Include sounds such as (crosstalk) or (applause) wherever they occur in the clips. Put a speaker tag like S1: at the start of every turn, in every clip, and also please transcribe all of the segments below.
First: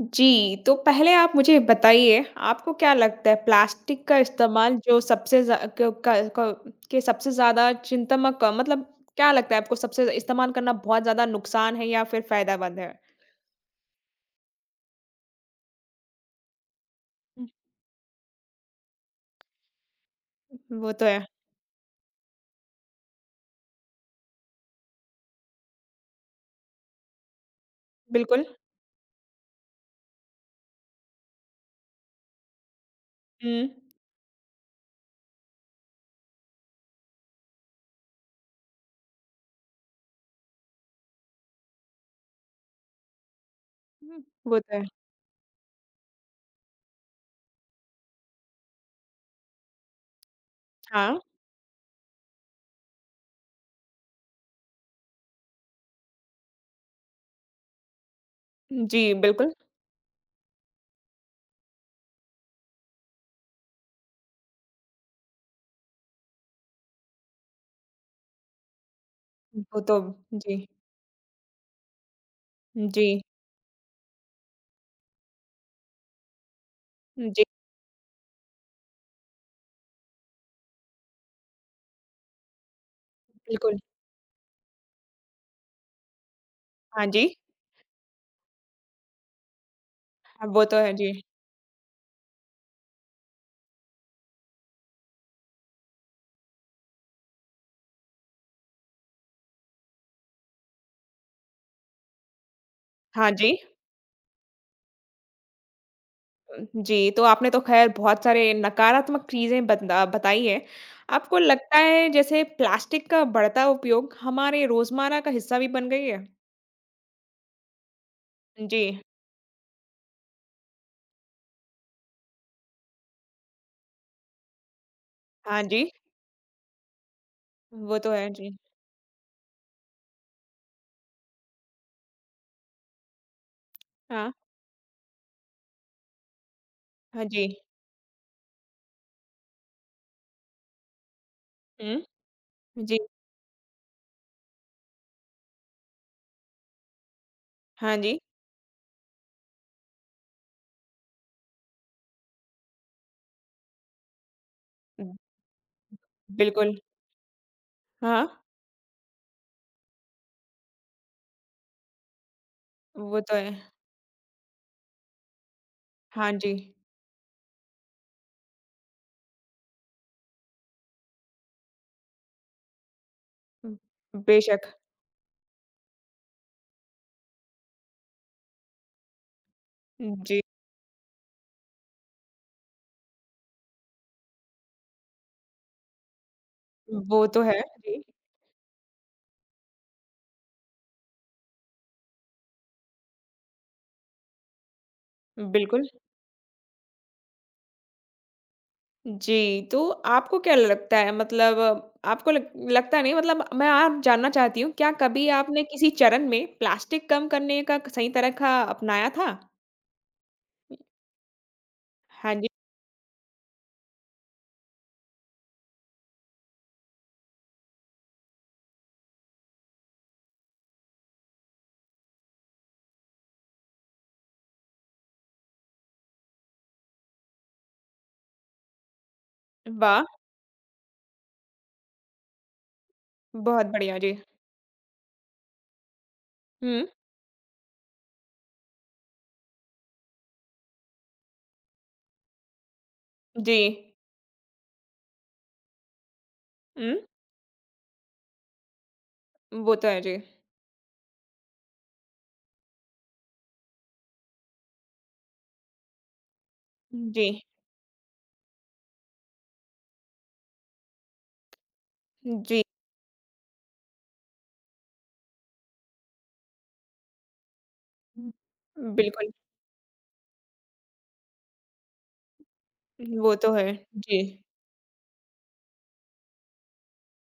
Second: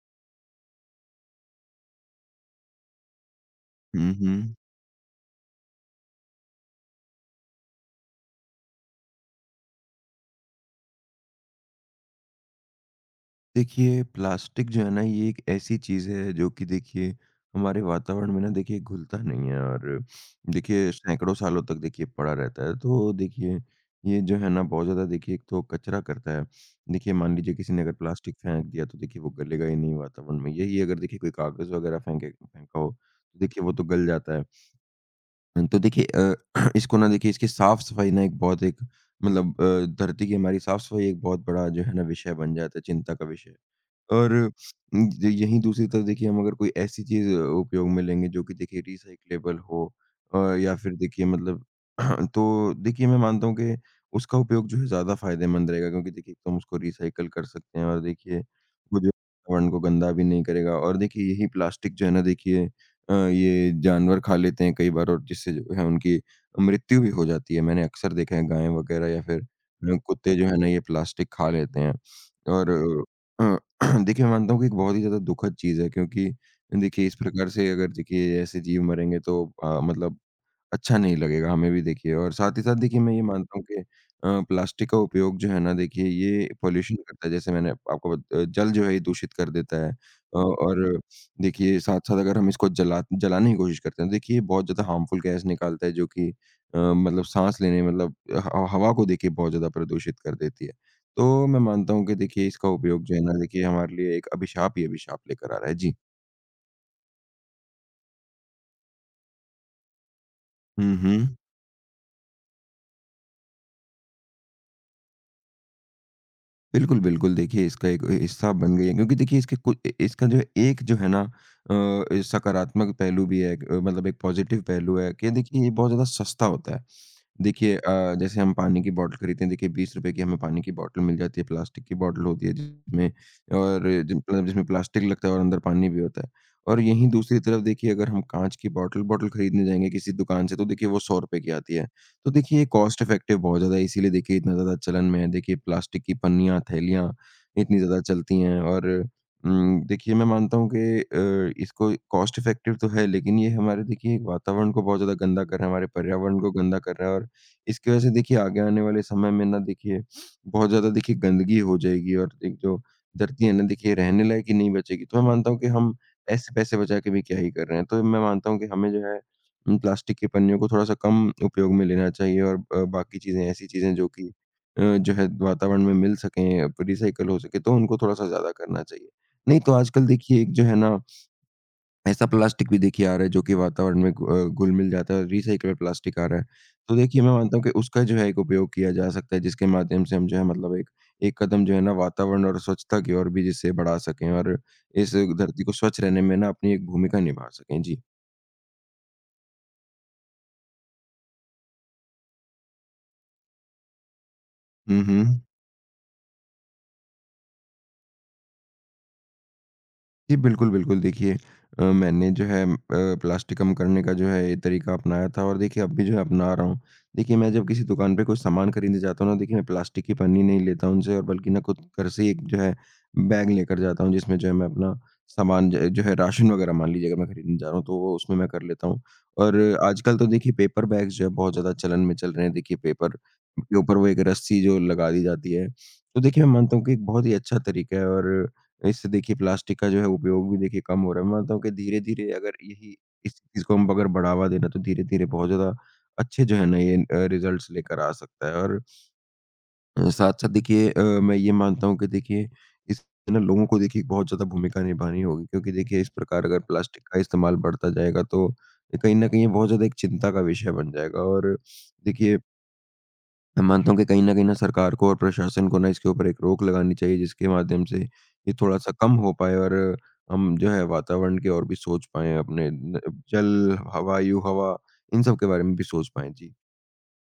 S1: जी, तो पहले आप मुझे बताइए, आपको क्या लगता है प्लास्टिक
S2: हुँ,
S1: का
S2: हुँ।
S1: इस्तेमाल जो सबसे ज़्या क क क के सबसे ज़्यादा चिंतामक मतलब क्या लगता है आपको सबसे इस्तेमाल करना बहुत ज़्यादा नुकसान है या फिर फ़ायदेमंद है?
S2: देखिए, प्लास्टिक जो है ना, ये एक ऐसी चीज़ है जो कि देखिए
S1: हुँ,
S2: हमारे वातावरण में ना देखिए घुलता नहीं है और देखिए
S1: वो तो है,
S2: सैकड़ों सालों तक देखिए पड़ा रहता है। तो देखिए, ये जो है ना बहुत ज़्यादा देखिए एक तो कचरा करता है। देखिए मान लीजिए किसी ने अगर प्लास्टिक
S1: बिल्कुल।
S2: फेंक दिया तो देखिए वो गलेगा ही नहीं वातावरण में। यही अगर देखिए कोई कागज़ वगैरह फेंके फेंका हो, तो
S1: हुँ,
S2: देखिए वो तो गल जाता है। तो देखिए (clears throat) इसको ना देखिए इसकी साफ-सफाई ना एक बहुत धरती की हमारी साफ-सफाई एक बहुत बड़ा जो है ना विषय बन जाता है, चिंता का विषय।
S1: हुँ,
S2: और
S1: वो तो है।
S2: उम, ज यहीं दूसरी तरफ देखिए हम अगर कोई ऐसी चीज़ उपयोग में लेंगे जो कि देखिए रिसाइक्लेबल हो या फिर
S1: हाँ,
S2: देखिए मतलब (clears throat) तो देखिए मैं मानता हूँ कि उसका उपयोग जो है ज़्यादा फ़ायदेमंद रहेगा क्योंकि देखिए तुम उसको रिसाइकल कर सकते हैं और देखिए वो
S1: जी,
S2: जो है
S1: बिल्कुल।
S2: वातावरण को गंदा भी नहीं करेगा और देखिए यही प्लास्टिक जो है ना देखिए ये जानवर खा लेते हैं कई बार और जिससे जो है उनकी मृत्यु भी हो जाती है। मैंने अक्सर देखा है गाय वगैरह या फिर
S1: वो तो
S2: कुत्ते जो है
S1: जी,
S2: ना ये प्लास्टिक खा लेते हैं। और
S1: जी,
S2: अ, (clears throat) देखिए मैं मानता हूँ कि एक बहुत ही ज़्यादा दुखद चीज़ है क्योंकि देखिए इस
S1: जी,
S2: प्रकार से अगर देखिए ऐसे जीव मरेंगे तो मतलब अच्छा नहीं लगेगा हमें भी देखिए और साथ ही साथ देखिए मैं ये मानता हूँ
S1: बिल्कुल।
S2: कि प्लास्टिक का उपयोग जो है ना देखिए ये पॉल्यूशन
S1: हाँ
S2: करता
S1: जी,
S2: है, जैसे मैंने आपको जल जो है ये दूषित कर देता है
S1: हाँ, वो तो है,
S2: और
S1: जी।
S2: देखिए साथ साथ अगर हम इसको जलाने की कोशिश करते हैं तो देखिए ये बहुत ज़्यादा हार्मफुल गैस निकालता है जो कि मतलब सांस लेने मतलब हवा को देखिए बहुत ज़्यादा प्रदूषित कर देती है। तो मैं मानता हूँ कि देखिए इसका उपयोग जो है
S1: हाँ
S2: ना
S1: जी।
S2: देखिए हमारे लिए एक अभिशाप ही अभिशाप लेकर आ रहा है जी।
S1: जी, तो आपने तो ख़ैर बहुत सारे नकारात्मक चीज़ें बताई हैं।
S2: हम्म, हम्म।
S1: आपको लगता है जैसे प्लास्टिक का बढ़ता उपयोग हमारे रोज़मर्रा का हिस्सा भी बन गई है?
S2: बिल्कुल, बिल्कुल। देखिए इसका एक हिस्सा बन
S1: जी।
S2: गई है क्योंकि देखिए इसके कु इ इसका जो है एक जो है ना सकारात्मक पहलू भी है, एक मतलब एक पॉज़िटिव पहलू है कि
S1: हाँ
S2: देखिए ये
S1: जी,
S2: बहुत ज़्यादा सस्ता होता है। देखिए
S1: वो तो है,
S2: जैसे हम
S1: जी।
S2: पानी की बॉटल खरीदते हैं, देखिए ₹20 की हमें पानी की बॉटल मिल जाती है, प्लास्टिक की बॉटल होती है जिसमें और जिम
S1: हाँ,
S2: मतलब जिसमें प्लास्टिक लगता है और अंदर पानी भी होता है। और यहीं
S1: हाँ
S2: दूसरी
S1: जी।
S2: तरफ देखिए अगर हम काँच की बॉटल बॉटल खरीदने जाएँगे किसी दुकान से तो देखिए वो ₹100 की आती है।
S1: हुँ,
S2: तो देखिए ये
S1: जी।
S2: कॉस्ट इफेक्टिव बहुत ज़्यादा है इसीलिए देखिए इतना ज़्यादा चलन में है। देखिए प्लास्टिक की पन्नियाँ, थैलियाँ इतनी
S1: हाँ
S2: ज़्यादा
S1: जी।
S2: चलती हैं और देखिए मैं मानता हूँ कि इसको कॉस्ट इफेक्टिव तो है लेकिन ये हमारे देखिए वातावरण को बहुत ज़्यादा
S1: ब-
S2: गंदा कर रहा है, हमारे पर्यावरण को
S1: बिल्कुल,
S2: गंदा कर रहा है और इसकी वजह से
S1: हाँ,
S2: देखिए आगे आने वाले समय में ना देखिए बहुत ज़्यादा देखिए गंदगी हो जाएगी और एक जो
S1: वो तो
S2: धरती है ना
S1: है।
S2: देखिए रहने लायक ही नहीं बचेगी। तो मैं मानता हूँ कि हम
S1: हाँ जी।
S2: ऐसे पैसे बचा के भी क्या ही कर रहे हैं। तो मैं मानता हूँ कि हमें जो है प्लास्टिक के पन्नियों को थोड़ा-सा कम उपयोग में लेना चाहिए और बाकी चीज़ें, ऐसी चीज़ें जो
S1: ब-
S2: कि
S1: बेशक,
S2: जो है वातावरण में मिल सकें, प रिसाइकिल हो सके तो उनको थोड़ा-सा ज़्यादा करना चाहिए। नहीं तो आजकल
S1: जी,
S2: देखिए एक जो है ना ऐसा प्लास्टिक भी देखिए आ रहा है जो कि वातावरण में घुल-मिल जाता है, रिसाइक्लेबल प्लास्टिक आ रहा है। तो देखिए
S1: वो
S2: मैं
S1: तो
S2: मानता
S1: है,
S2: हूँ कि
S1: जी,
S2: उसका जो है एक उपयोग किया जा सकता है, जिसके माध्यम से हम जो है मतलब एक एक कदम जो है ना वातावरण और स्वच्छता की ओर भी जिससे बढ़ा सकें और इस धरती को
S1: बिल्कुल।
S2: स्वच्छ रहने में ना अपनी एक भूमिका निभा सकें। जी।
S1: जी, तो आपको क्या लगता है मतलब आपको लग लगता नहीं मतलब मैं आप जानना चाहती हूँ, क्या
S2: हुँ,
S1: कभी
S2: हुँ।
S1: आपने किसी चरण में प्लास्टिक कम करने का सही तरीका अपनाया था?
S2: जी, बिल्कुल, बिल्कुल। देखिए मैंने
S1: हाँ
S2: जो
S1: जी,
S2: है प्लास्टिक कम करने का जो है ये तरीका अपनाया था और देखिए अब भी जो है अपना रहा हूँ। देखिए मैं जब किसी दुकान पे कुछ सामान खरीदने जाता हूँ ना देखिए मैं प्लास्टिक की पन्नी नहीं लेता उनसे और बल्कि ना खुद घर से ही एक जो है बैग लेकर जाता हूँ, जिसमें जो है मैं अपना सामान ज जो है राशन वग़ैरह, मान लीजिए अगर मैं खरीदने जा रहा हूँ तो वो उसमें मैं कर लेता हूँ। और
S1: वाह!
S2: आजकल तो देखिए पेपर बैग्स जो है बहुत ज़्यादा चलन में चल रहे हैं। देखिए पेपर
S1: बहुत
S2: के ऊपर
S1: बढ़िया,
S2: वो
S1: जी।
S2: एक रस्सी जो लगा दी जाती है। तो देखिए मैं मानता हूँ
S1: हुँ,
S2: कि एक बहुत ही अच्छा तरीका है और इससे देखिए प्लास्टिक का जो है उपयोग भी देखिए कम हो रहा है। मैं मानता हूँ कि धीरे-धीरे अगर यही इस
S1: जी।
S2: चीज़ को हम अगर बढ़ावा देना तो धीरे-धीरे बहुत ज़्यादा अच्छे जो है ना
S1: हुँ,
S2: ये रिज़ल्ट्स लेकर आ सकता है और
S1: वो तो है, जी।
S2: साथ-साथ देखिए मैं ये मानता हूँ कि देखिए इस ना लोगों को देखिए बहुत ज़्यादा भूमिका निभानी होगी क्योंकि देखिए इस प्रकार अगर प्लास्टिक का
S1: जी,
S2: इस्तेमाल बढ़ता जाएगा तो कहीं न कहीं ये बहुत ज़्यादा एक चिंता का विषय बन जाएगा और देखिए
S1: जी।
S2: मैं मानता हूँ कि कहीं न कहीं ना सरकार को और प्रशासन को ना इसके ऊपर एक रोक लगानी चाहिए जिसके माध्यम से ये थोड़ा-सा कम
S1: बिल्कुल,
S2: हो पाए और हम जो है वातावरण की ओर भी सोच पाएँ, अपने न
S1: वो तो है।
S2: जल, हवा,
S1: जी।
S2: वायु, हवा, इन सब के बारे में भी सोच पाएँ। जी।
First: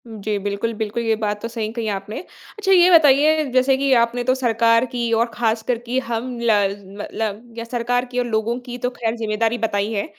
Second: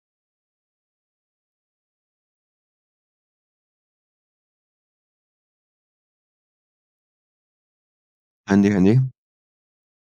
S1: जी, बिल्कुल, बिल्कुल, ये बात तो सही कही आपने। अच्छा ये बताइए जैसे कि आपने तो सरकार की और ख़ास कर कि हम ल मतलब या सरकार की और लोगों
S2: हाँ जी,
S1: की
S2: हाँ
S1: तो
S2: जी।
S1: ख़ैर ज़िम्मेदारी बताई है।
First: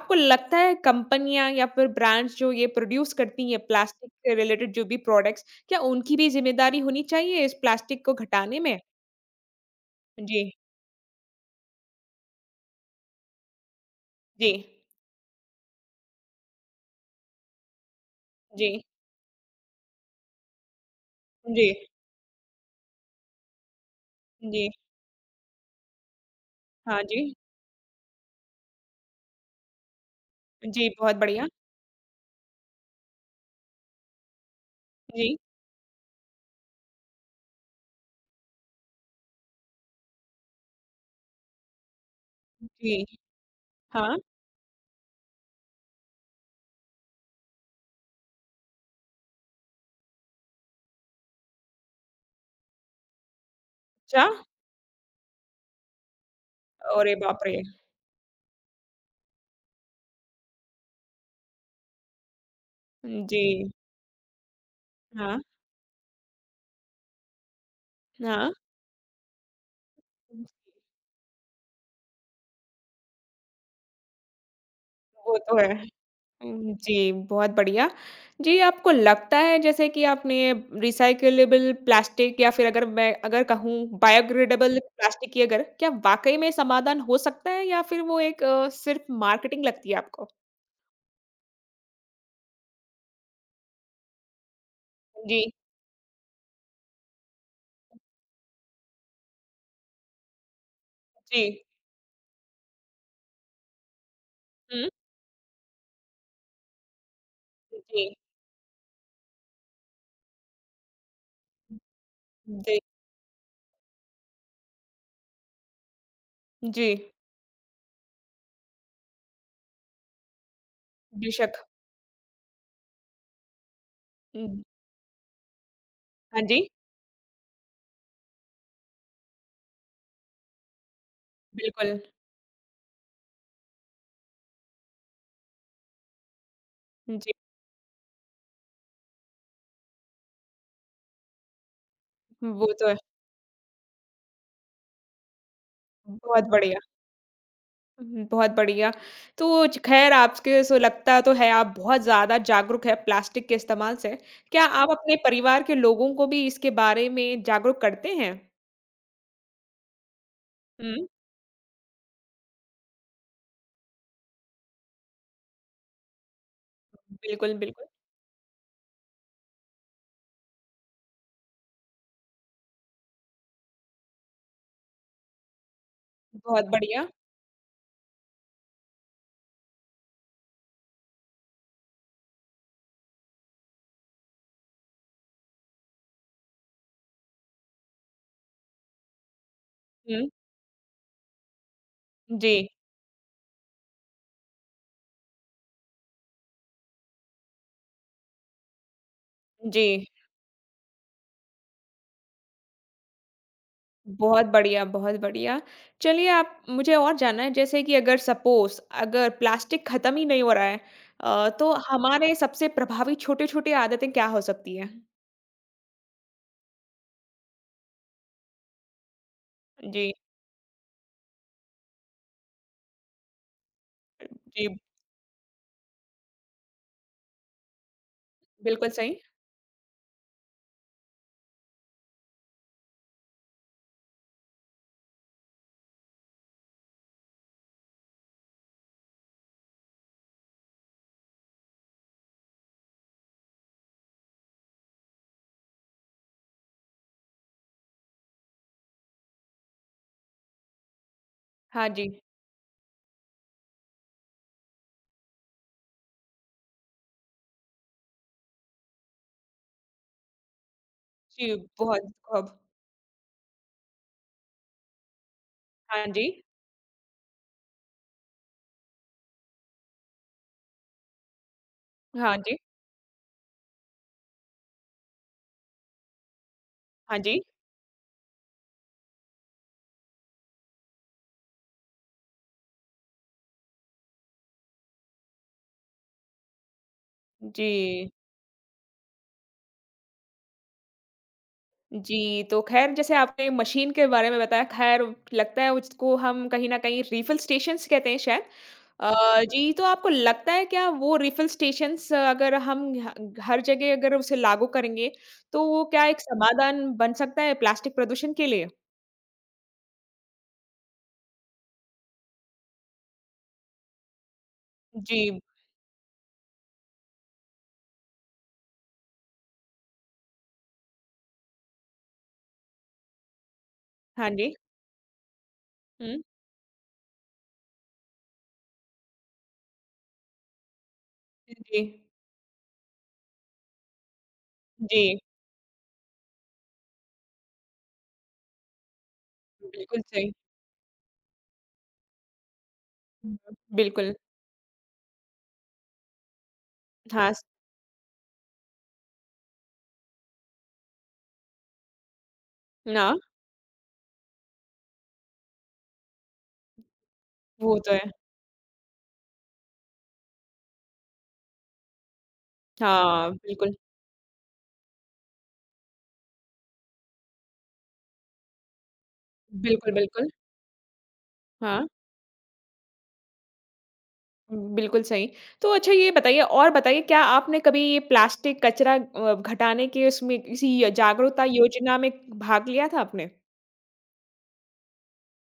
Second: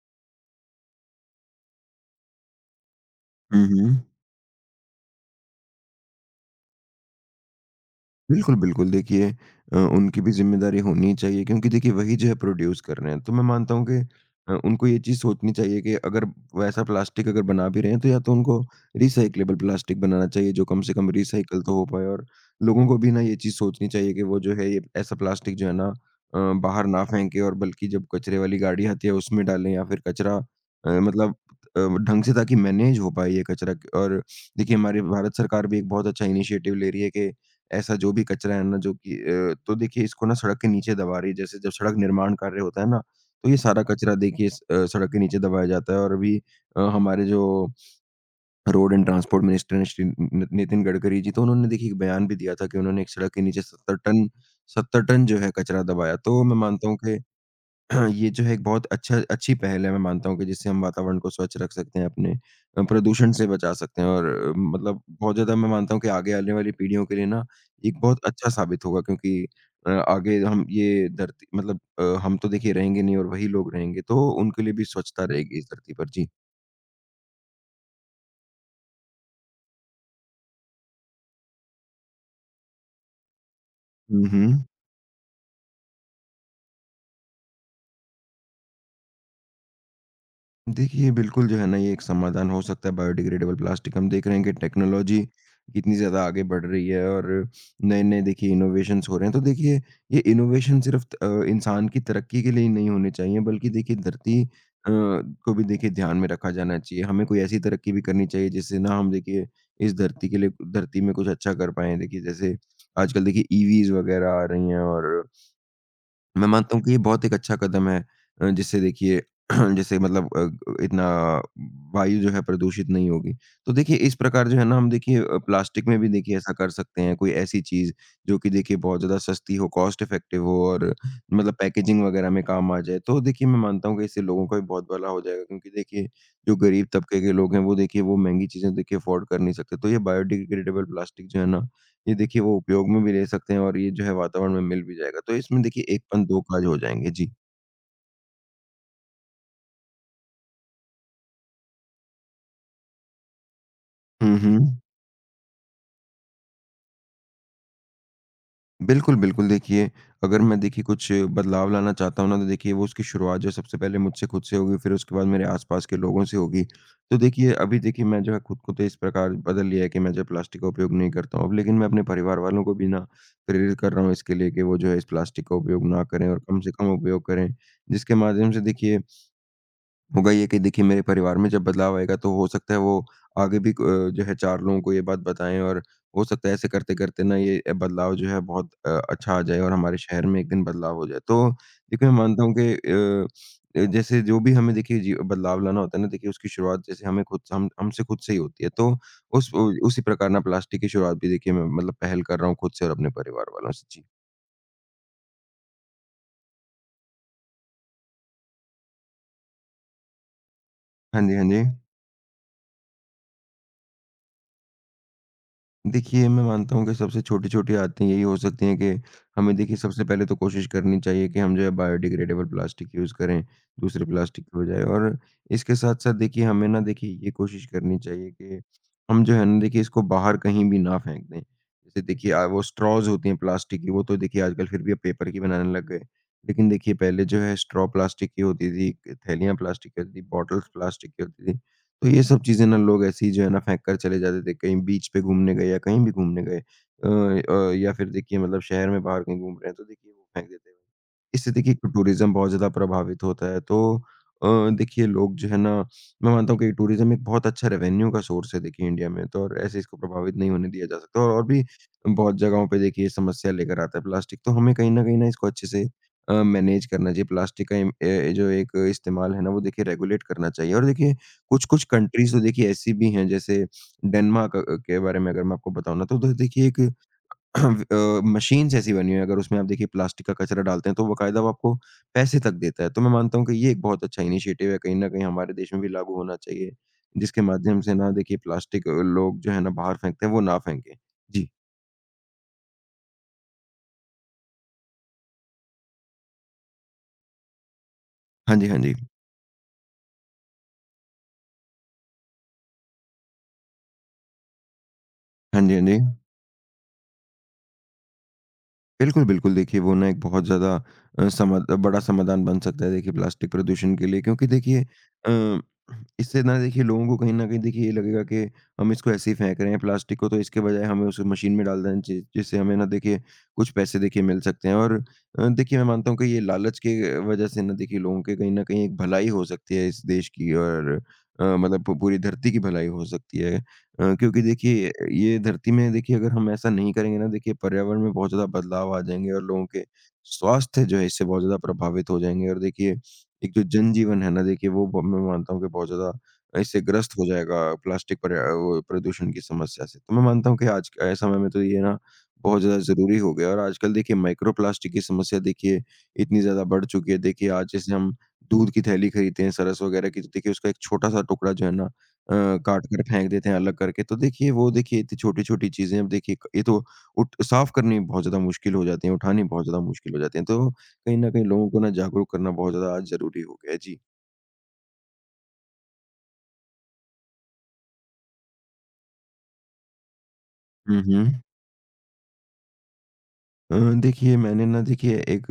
S1: आपको लगता है कंपनियाँ या फिर ब्रांड्स जो ये प्रोड्यूस करती हैं
S2: हुँ, हुँ।
S1: प्लास्टिक से रिलेटेड जो भी प्रोडक्ट्स, क्या उनकी भी ज़िम्मेदारी होनी चाहिए इस प्लास्टिक को
S2: बिल्कुल,
S1: घटाने में?
S2: बिल्कुल। देखिए उनकी भी
S1: जी,
S2: ज़िम्मेदारी होनी चाहिए क्योंकि देखिए वही जो है प्रोड्यूस कर रहे हैं। तो मैं मानता हूँ कि
S1: जी,
S2: उनको ये चीज़ सोचनी चाहिए कि अगर वैसा प्लास्टिक अगर बना भी रहे हैं तो या तो उनको
S1: जी,
S2: रिसाइक्लेबल प्लास्टिक बनाना चाहिए जो कम से कम रिसाइकल
S1: जी,
S2: तो हो पाए और लोगों को भी ना ये चीज़ सोचनी चाहिए कि वो जो
S1: जी,
S2: है ये ऐसा प्लास्टिक जो है ना बाहर
S1: हाँ
S2: ना
S1: जी।
S2: फेंके और बल्कि जब कचरे वाली गाड़ी आती है उसमें डालें या फिर कचरा
S1: जी,
S2: अ,
S1: बहुत
S2: मतलब
S1: बढ़िया।
S2: अ, ढंग से, ताकि मैनेज हो पाए ये कचरा। और देखिए हमारी भारत
S1: जी,
S2: सरकार भी एक बहुत अच्छा इनिशिएटिव ले रही है कि ऐसा जो भी कचरा है ना जो कि तो देखिए इसको ना सड़क के नीचे दबा रही है। जैसे जब सड़क निर्माण कार्य होता है ना,
S1: जी,
S2: तो ये सारा कचरा
S1: हाँ,
S2: देखिए सड़क के नीचे दबाया जाता है और अभी हमारे जो रोड एंड ट्रांसपोर्ट मिनिस्टर हैं श्री नि नितिन गडकरी जी, तो उन्होंने देखिए एक बयान भी दिया था कि उन्होंने एक सड़क के नीचे 70
S1: अच्छा,
S2: टन 70 टन जो है कचरा दबाया। तो मैं मानता हूँ
S1: अरे
S2: कि
S1: बाप रे!
S2: (clears throat) ये जो है एक बहुत अच्छी पहल है, मैं मानता हूँ कि जिससे हम वातावरण को स्वच्छ रख सकते हैं, अपने प्रदूषण
S1: जी,
S2: से बचा सकते हैं और मतलब बहुत
S1: हाँ,
S2: ज़्यादा, मैं मानता हूँ कि आगे आने वाली पीढ़ियों के लिए ना एक बहुत अच्छा
S1: हाँ।
S2: साबित होगा क्योंकि आगे हम ये धरती, मतलब हम तो देखिए रहेंगे नहीं और वही लोग रहेंगे, तो उनके लिए भी स्वच्छता
S1: वो तो
S2: रहेगी इस
S1: है।
S2: धरती पर। जी।
S1: जी, बहुत बढ़िया। जी, आपको लगता है जैसे कि आपने रिसाइक्लेबल प्लास्टिक या फिर अगर मैं अगर कहूँ
S2: हुँ, हुँ।
S1: बायोग्रेडेबल प्लास्टिक की अगर क्या वाक़ई में समाधान हो सकता है या फिर वो एक सिर्फ़ मार्केटिंग लगती है आपको?
S2: देखिए, बिल्कुल जो है ना ये एक समाधान हो सकता है, बायोडिग्रेडेबल प्लास्टिक। हम देख रहे हैं कि टेक्नोलॉजी
S1: जी,
S2: कितनी ज़्यादा आगे बढ़ रही है और नए-नए देखिए इनोवेशंस हो रहे हैं। तो देखिए ये इनोवेशन सिर्फ़
S1: जी।
S2: इंसान की तरक्की के लिए ही नहीं होने चाहिए बल्कि देखिए धरती
S1: हुँ,
S2: को भी देखिए ध्यान में रखा जाना चाहिए। हमें कोई ऐसी तरक्की भी
S1: जी।
S2: करनी चाहिए जिससे ना हम देखिए इस धरती के लिए, धरती में कुछ अच्छा कर पाएँ। देखिए जैसे
S1: जी,
S2: आजकल देखिए ईवीज़ वग़ैरह आ रही हैं और मैं मानता हूँ
S1: जी,
S2: कि ये बहुत एक अच्छा कदम है जिससे देखिए (clears throat) जैसे मतलब इतना
S1: बेशक।
S2: वायु जो है प्रदूषित नहीं होगी। तो देखिए इस प्रकार जो
S1: हुँ,
S2: है ना हम देखिए प्लास्टिक में भी देखिए
S1: हाँ
S2: ऐसा
S1: जी,
S2: कर सकते हैं, कोई ऐसी चीज जो कि देखिए बहुत ज्यादा सस्ती हो, कॉस्ट इफेक्टिव हो और मतलब
S1: बिल्कुल।
S2: पैकेजिंग वगैरह में काम आ जाए, तो देखिए मैं मानता हूँ कि इससे लोगों का भी बहुत भला हो जाएगा क्योंकि देखिए जो गरीब तबके
S1: जी,
S2: के लोग हैं वो देखिए वो महंगी चीजें देखिए अफोर्ड कर नहीं सकते, तो ये बायोडिग्रेडेबल प्लास्टिक जो है ना ये देखिए वो
S1: वो तो
S2: उपयोग
S1: है।
S2: में भी ले सकते हैं और ये जो है वातावरण में मिल भी जाएगा। तो इसमें देखिए एक पन दो
S1: बहुत
S2: काज हो
S1: बढ़िया।
S2: जाएँगे। जी।
S1: हुँ, बहुत बढ़िया। तो च ख़ैर आपके सो लगता तो है आप बहुत ज़्यादा जागरूक हैं प्लास्टिक के इस्तेमाल से।
S2: हुँ,
S1: क्या
S2: हुँ।
S1: आप अपने परिवार के लोगों को भी इसके बारे में जागरूक करते हैं?
S2: बिल्कुल, बिल्कुल। देखिए अगर मैं देखिए
S1: हुँ,
S2: कुछ बदलाव लाना चाहता हूँ ना तो देखिए वो, उसकी शुरुआत जो सबसे पहले मुझसे खुद से होगी, फिर उसके बाद मेरे आस-पास के लोगों से होगी। तो देखिए
S1: बिल्कुल,
S2: अभी
S1: बिल्कुल।
S2: देखिए मैं जो है खुद को तो इस प्रकार बदल लिया है कि मैं जो प्लास्टिक का उपयोग नहीं करता हूँ अब, लेकिन मैं अपने परिवार वालों को भी ना प्रेरित कर रहा हूँ इसके लिए कि वो जो है इस प्लास्टिक का उपयोग ना करें और कम
S1: बहुत
S2: से कम
S1: बढ़िया।
S2: उपयोग करें। जिसके माध्यम से देखिए होगा ये कि देखिए मेरे परिवार में जब बदलाव आएगा तो हो सकता है वो आगे भी जो है 4 लोगों को ये बात बताएँ और हो सकता है ऐसे करते-करते ना ये बदलाव जो है बहुत अच्छा आ जाए और हमारे शहर
S1: हुँ,
S2: में एक दिन बदलाव हो जाए। तो देखिए मैं मानता
S1: जी,
S2: हूँ कि जैसे जो भी हमें देखिए जी बदलाव लाना होता है ना, देखिए उसकी शुरुआत जैसे हमें खुद से हम हमसे खुद से ही होती है। तो उस उ उसी
S1: जी।
S2: प्रकार ना प्लास्टिक की शुरुआत भी देखिए मैं मतलब पहल कर रहा हूँ खुद से और अपने परिवार वालों से। जी।
S1: बहुत बढ़िया, बहुत बढ़िया। चलिए आप मुझे और जानना है जैसे कि अगर सपोज़ अगर प्लास्टिक ख़त्म ही नहीं हो रहा है
S2: हाँ जी, हाँ जी।
S1: तो हमारे सबसे प्रभावी छोटे-छोटे आदतें क्या हो सकती हैं?
S2: देखिए, मैं मानता हूँ कि सबसे छोटी-छोटी आदतें यही हो सकती हैं कि हमें देखिए सबसे
S1: जी,
S2: पहले तो कोशिश करनी चाहिए कि हम जो है बायोडिग्रेडेबल प्लास्टिक यूज़ करें, दूसरे प्लास्टिक की
S1: जी,
S2: बजाय। और इसके साथ-साथ देखिए हमें ना देखिए ये कोशिश करनी चाहिए कि
S1: बिल्कुल सही।
S2: हम जो है ना देखिए इसको बाहर कहीं भी ना फेंक दें। जैसे देखिए वो स्ट्रॉज़ होती हैं प्लास्टिक की, वो तो देखिए आजकल फिर भी अब पेपर की बनाने लग गए। लेकिन देखिए पहले जो है स्ट्रॉ प्लास्टिक की होती थी, थैलियाँ प्लास्टिक की होती थी, बॉटल्स प्लास्टिक की होती थी। तो ये सब चीज़ें ना लोग ऐसे ही जो है ना फेंक कर चले जाते थे, कहीं बीच पे घूमने गए या कहीं भी घूमने गए या फिर देखिए मतलब शहर में बाहर कहीं घूम रहे हैं तो देखिए वो फेंक देते हैं। इससे देखिए
S1: हाँ जी।
S2: टूरिज़्म बहुत ज़्यादा प्रभावित होता है। तो देखिए लोग जो है ना मैं मानता हूँ कि टूरिज़्म एक बहुत अच्छा रेवेन्यू का सोर्स है देखिए इंडिया में। तो और ऐसे इसको प्रभावित नहीं होने दिया जा सकता, और
S1: जी,
S2: भी
S1: बहुत
S2: बहुत
S1: खूब।
S2: जगहों पे देखिए ये समस्या लेकर आता है प्लास्टिक, तो हमें कहीं न कहीं ना इसको अच्छे से
S1: हाँ जी,
S2: मैनेज करना चाहिए। प्लास्टिक का जो एक इस्तेमाल है ना वो देखिए रेगुलेट करना चाहिए। और देखिए कुछ-कुछ कंट्रीज़
S1: हाँ
S2: तो
S1: जी,
S2: देखिए ऐसी भी हैं, जैसे डेनमार्क के बारे में अगर मैं आपको बताऊँ ना, तो उधर देखिए एक
S1: हाँ जी।
S2: (clears throat) मशीन्स ऐसी बनी हुई है। अगर उसमें आप देखिए प्लास्टिक का कचरा डालते हैं, तो बकायदा वो आपको पैसे तक देता है। तो मैं मानता हूँ कि ये एक बहुत अच्छा इनिशिएटिव है, कहीं न कहीं हमारे देश में भी लागू होना चाहिए, जिसके
S1: जी,
S2: माध्यम से ना देखिए प्लास्टिक लोग जो है ना बाहर फेंकते हैं, वो ना फेंकें। जी।
S1: जी, तो ख़ैर जैसे आपने मशीन के बारे में बताया, ख़ैर लगता है उसको हम कहीं न कहीं रिफ़िल स्टेशंस कहते हैं शायद।
S2: हाँ जी, हाँ जी।
S1: अ, जी, तो आपको लगता है क्या वो रिफ़िल स्टेशंस अगर हम ह हर जगह अगर उसे लागू करेंगे,
S2: हाँ
S1: तो
S2: जी, हाँ
S1: वो
S2: जी।
S1: क्या एक समाधान बन सकता है प्लास्टिक प्रदूषण के लिए?
S2: बिल्कुल, बिल्कुल। देखिए वो ना एक बहुत ज़्यादा समाध बड़ा समाधान बन सकता है देखिए प्लास्टिक प्रदूषण के लिए, क्योंकि देखिए
S1: जी,
S2: अ, इससे ना देखिए लोगों को कहीं न कहीं देखिए ये लगेगा कि हम इसको ऐसे ही फेंक रहे हैं प्लास्टिक को, तो इसके बजाय हमें उसे मशीन में डाल देना चाहिए, जिससे हमें ना देखिए कुछ पैसे देखिए
S1: हाँ
S2: मिल
S1: जी।
S2: सकते हैं। और देखिए मैं मानता हूँ
S1: हुँ,
S2: कि ये लालच के वज़ह से ना देखिए लोगों के कहीं न कहीं एक भलाई हो सकती है इस देश की और
S1: जी,
S2: मतलब पू पूरी धरती की भलाई हो सकती है। क्योंकि देखिए
S1: जी,
S2: ये धरती में देखिए अगर हम ऐसा नहीं करेंगे ना, देखिए पर्यावरण में बहुत ज़्यादा बदलाव आ जाएँगे और लोगों के
S1: बिल्कुल सही।
S2: स्वास्थ्य जो है इससे बहुत ज़्यादा प्रभावित हो जाएँगे। और देखिए एक जो
S1: बिल्कुल,
S2: जनजीवन है ना देखिए वो ब मैं मानता हूँ कि बहुत ज़्यादा इससे ग्रस्त हो
S1: हाँ, स
S2: जाएगा, प्लास्टिक पर्या वो प्रदूषण की समस्या से। तो मैं मानता हूँ कि आज के समय में तो ये ना बहुत ज़्यादा
S1: ना,
S2: ज़रूरी हो गया है, और आजकल देखिए माइक्रो प्लास्टिक की समस्या देखिए इतनी ज़्यादा बढ़ चुकी है। देखिए आज
S1: वो तो
S2: जैसे
S1: है।
S2: हम दूध की थैली खरीदते हैं, सरस वगैरह की, तो देखिए उसका एक छोटा-सा टुकड़ा जो है ना अ, काट कर फेंक
S1: हाँ,
S2: देते हैं
S1: बिल्कुल।
S2: अलग करके। तो देखिए वो देखिए इतनी छोटी-छोटी चीज़ें अब देखिए क ये तो उठ साफ़ करनी बहुत ज़्यादा मुश्किल हो जाती हैं, उठानी बहुत ज़्यादा
S1: बिल्कुल,
S2: मुश्किल हो
S1: बिल्कुल।
S2: जाती हैं। तो कहीं न कहीं लोगों को
S1: हाँ,
S2: ना जागरूक करना बहुत ज़्यादा आज ज़रूरी हो गया है। जी।
S1: बिल्कुल सही। तो अच्छा ये बताइए और बताइए क्या आपने कभी ये प्लास्टिक कचरा घटाने के उसमें किसी
S2: हुँ, हुँ।
S1: जागरूकता योजना में भाग लिया था आपने?
S2: देखिए मैंने ना देखिए एक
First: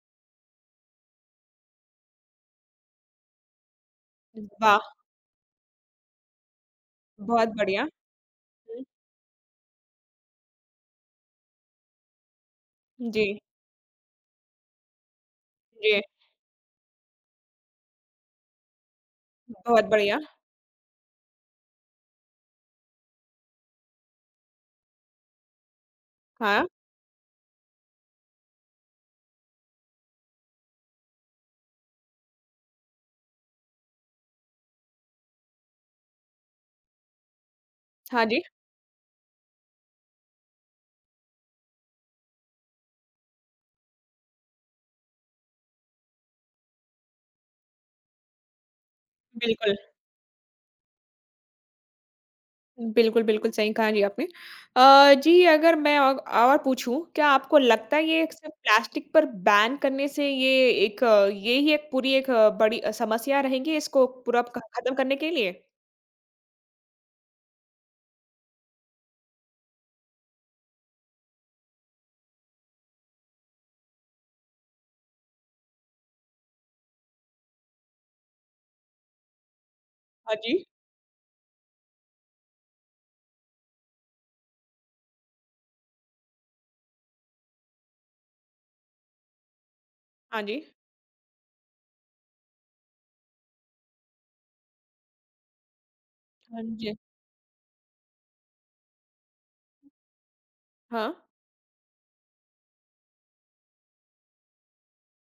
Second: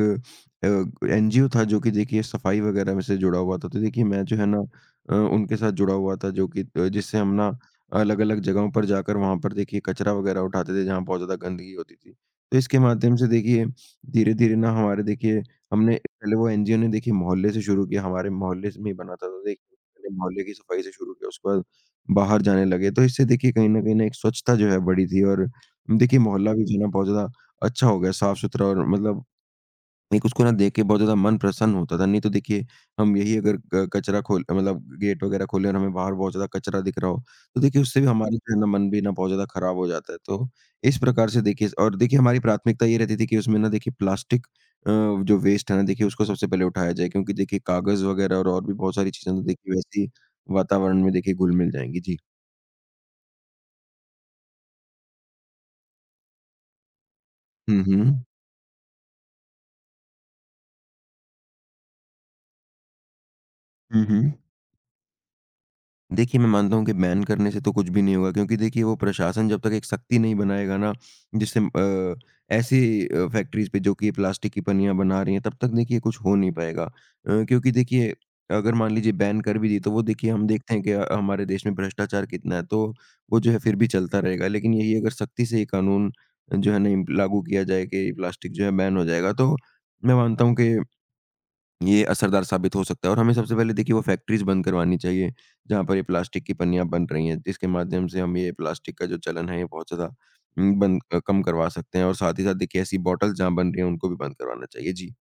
S2: एनजीओ था जो कि देखिए सफाई वगैरह में से जुड़ा हुआ था। तो देखिए मैं जो है ना
S1: वाह!
S2: उनके साथ जुड़ा हुआ था, जो कि जिससे हम
S1: बहुत
S2: ना
S1: बढ़िया।
S2: अलग-अलग जगहों
S1: हुँ,
S2: पर जाकर वहाँ पर देखिए कचरा वगैरह उठाते थे जहाँ बहुत ज़्यादा गंदगी होती थी। तो इसके माध्यम
S1: जी,
S2: से देखिए धीरे-धीरे ना हमारे देखिए हमने
S1: जी,
S2: पहले वो एनजीओ ने देखिए मोहल्ले से शुरू किया, हमारे मोहल्ले से में ही बना था। तो देखिए
S1: बहुत
S2: पहले
S1: बढ़िया।
S2: मोहल्ले की सफाई से शुरू किया, उसके बाद बाहर जाने लगे। तो इससे देखिए कहीं न कहीं ना एक स्वच्छता जो है बढ़ी थी और देखिए मोहल्ला भी
S1: हाँ,
S2: जो है ना बहुत ज़्यादा अच्छा हो गया, साफ-सुथरा, और मतलब एक उसको ना देख के बहुत ज़्यादा मन प्रसन्न होता था। नहीं तो देखिए, हम यही अगर क कचरा खोल मतलब गेट वगैरह खोलें और हमें बाहर बहुत ज़्यादा कचरा दिख रहा हो, तो देखिए उससे भी
S1: हाँ
S2: हमारा
S1: जी,
S2: जो है ना मन भी ना बहुत ज़्यादा खराब हो जाता है। तो इस प्रकार से देखिए और देखिए हमारी प्राथमिकता ये रहती थी कि उसमें ना देखिए प्लास्टिक अ, जो वेस्ट है ना, देखिए उसको सबसे पहले उठाया जाए, क्योंकि देखिए कागज़ वगैरह और भी बहुत सारी चीज़ें तो देखिए
S1: बिल्कुल।
S2: वैसे ही वातावरण में देखिए घुल-मिल जाएँगी। जी।
S1: बिल्कुल, बिल्कुल सही कहा जी आपने। जी अगर मैं औ और पूछूँ, क्या आपको
S2: हुँ,
S1: लगता है
S2: हुँ।
S1: ये सिर्फ़ प्लास्टिक पर बैन करने से ये एक यही एक पूरी एक बड़ी समस्या रहेगी
S2: हुँ,
S1: इसको
S2: हुँ।
S1: पूरा ख़त्म करने के लिए?
S2: देखिए, मैं मानता हूँ कि बैन करने से तो कुछ भी नहीं होगा, क्योंकि देखिए वो प्रशासन जब तक एक सख्ती नहीं बनाएगा ना, जिससे ऐसी फैक्ट्रीज़ पे जो कि ये प्लास्टिक की पनियाँ बना रही हैं, तब तक देखिए कुछ हो नहीं पाएगा। क्योंकि देखिए अगर मान लीजिए बैन कर भी दी, तो वो देखिए
S1: हाँ
S2: हम
S1: जी,
S2: देखते हैं कि हमारे देश में भ्रष्टाचार कितना है, तो वो जो है फिर भी चलता रहेगा। लेकिन यही अगर सख्ती से ये कानून जो है ना लागू किया जाए कि प्लास्टिक जो है बैन हो जाएगा, तो मैं
S1: हाँ
S2: मानता हूँ
S1: जी,
S2: कि ये असरदार साबित हो सकता है, और हमें सबसे पहले देखिए वो फैक्ट्रीज़ बंद करवानी चाहिए, जहाँ पर ये प्लास्टिक की
S1: हाँ
S2: पन्नियाँ
S1: जी,
S2: बन रही हैं, जिसके माध्यम से हम ये प्लास्टिक का जो चलन है ये बहुत ज़्यादा
S1: हाँ,
S2: कम करवा सकते हैं, और साथ ही साथ देखिए ऐसी बॉटल्स जहाँ बन रही हैं उनको भी बंद करवाना चाहिए। जी।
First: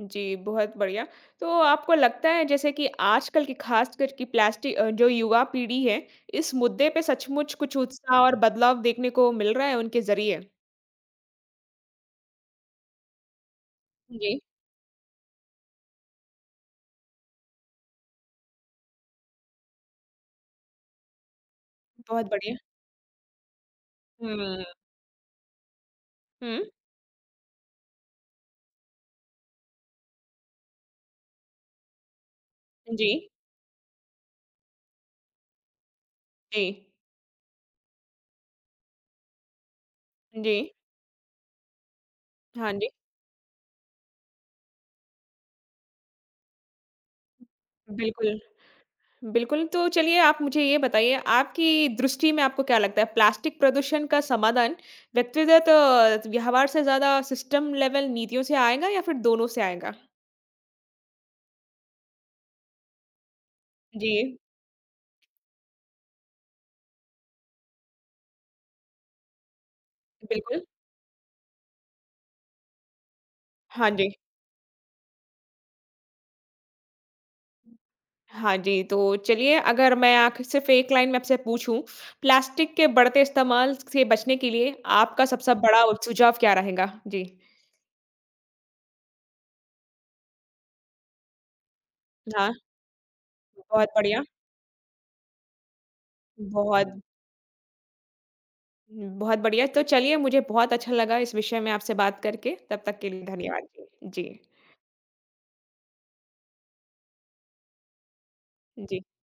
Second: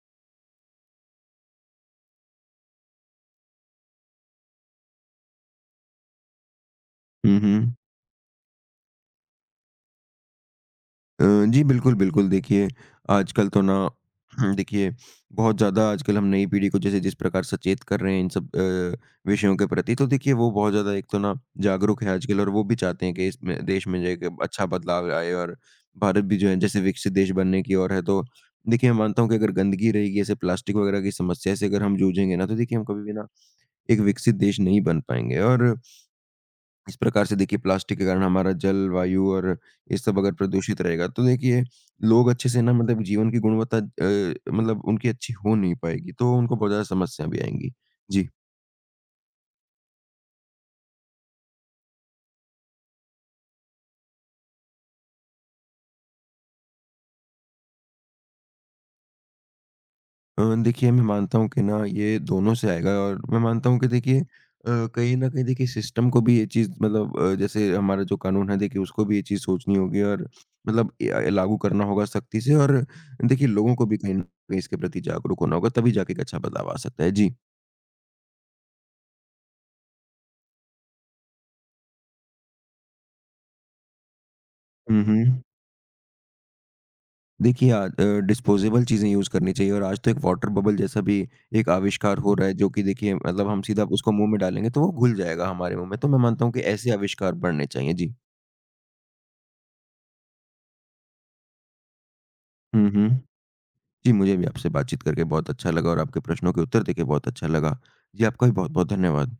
S1: जी, बहुत बढ़िया। तो आपको लगता है जैसे कि आजकल की ख़ासकर कि जो युवा पीढ़ी है, इस मुद्दे पे
S2: हुँ,
S1: सचमुच
S2: हुँ।
S1: कुछ उत्साह और बदलाव देखने को मिल रहा है उनके ज़रिए?
S2: अ, जी, बिल्कुल, बिल्कुल। देखिए, आजकल तो ना
S1: जी,
S2: देखिए, बहुत ज़्यादा आजकल हम नई पीढ़ी को जैसे जिस प्रकार सचेत कर रहे हैं इन सब विषयों के प्रति, तो देखिए वो बहुत ज़्यादा एक तो ना जागरूक है
S1: बहुत
S2: आजकल, और
S1: बढ़िया।
S2: वो भी चाहते हैं कि इसमें देश में जो एक
S1: हुँ,
S2: अच्छा बदलाव आए और भारत भी जो है
S1: हुँ,
S2: जैसे विकसित देश बनने की ओर है। तो देखिए, मैं मानता हूँ कि अगर गंदगी रहेगी, ऐसे प्लास्टिक वगैरह की समस्या से अगर हम जूझेंगे ना, तो देखिए हम कभी
S1: जी,
S2: भी ना एक विकसित देश नहीं बन पाएँगे और
S1: जी,
S2: इस प्रकार से देखिए प्लास्टिक के कारण हमारा जल, वायु और ये सब अगर
S1: जी,
S2: प्रदूषित रहेगा तो देखिए लोग अच्छे से
S1: हाँ
S2: ना,
S1: जी,
S2: मतलब जीवन की गुणवत्ता मतलब उनकी अच्छी हो नहीं पाएगी, तो उनको बहुत ज़्यादा समस्या भी आएँगी। जी।
S1: बिल्कुल। बिल्कुल, तो चलिए आप मुझे ये बताइए, आपकी दृष्टि में आपको क्या लगता है प्लास्टिक प्रदूषण का समाधान व्यक्तिगत व्यवहार से ज़्यादा सिस्टम लेवल नीतियों से आएगा या फिर दोनों से आएगा?
S2: देखिए मैं मानता हूँ कि ना ये दोनों से आएगा, और मैं मानता हूँ कि देखिए
S1: जी,
S2: कहीं न कहीं देखिए सिस्टम को भी ये चीज़, मतलब जैसे हमारा जो कानून है देखिए उसको भी ये चीज़ सोचनी होगी और
S1: बिल्कुल।
S2: मतलब लागू करना होगा सख्ती से, और देखिए लोगों को
S1: हाँ
S2: भी
S1: जी।
S2: कहीं न कहीं इसके प्रति जागरूक होना होगा, तभी जाके एक अच्छा बदलाव आ सकता है। जी।
S1: हाँ जी, तो चलिए अगर मैं आख सिर्फ़ एक लाइन में आपसे पूछूँ, प्लास्टिक के बढ़ते इस्तेमाल से बचने के लिए
S2: हुँ,
S1: आपका
S2: हुँ।
S1: सबसे बड़ा सुझाव क्या रहेगा? जी।
S2: देखिए डिस्पोजेबल चीज़ें यूज़ करनी चाहिए, और आज तो एक वाटर बबल जैसा भी एक आविष्कार हो रहा
S1: हाँ,
S2: है, जो कि देखिए मतलब हम सीधा
S1: बहुत
S2: उसको
S1: बढ़िया,
S2: मुँह में डालेंगे तो वो घुल जाएगा हमारे मुँह में। तो मैं मानता हूँ कि ऐसे
S1: बहुत
S2: आविष्कार बढ़ने चाहिए। जी।
S1: हुँ, बहुत बढ़िया। तो चलिए मुझे बहुत अच्छा लगा इस विषय में आपसे बात करके। तब
S2: हुँ,
S1: तक
S2: हुँ।
S1: के लिए धन्यवाद
S2: जी,
S1: जी।
S2: मुझे भी आपसे बातचीत करके बहुत अच्छा लगा और आपके प्रश्नों के उत्तर देके बहुत अच्छा लगा। जी, आपका भी
S1: जी,
S2: बहुत-बहुत
S1: जी।
S2: धन्यवाद।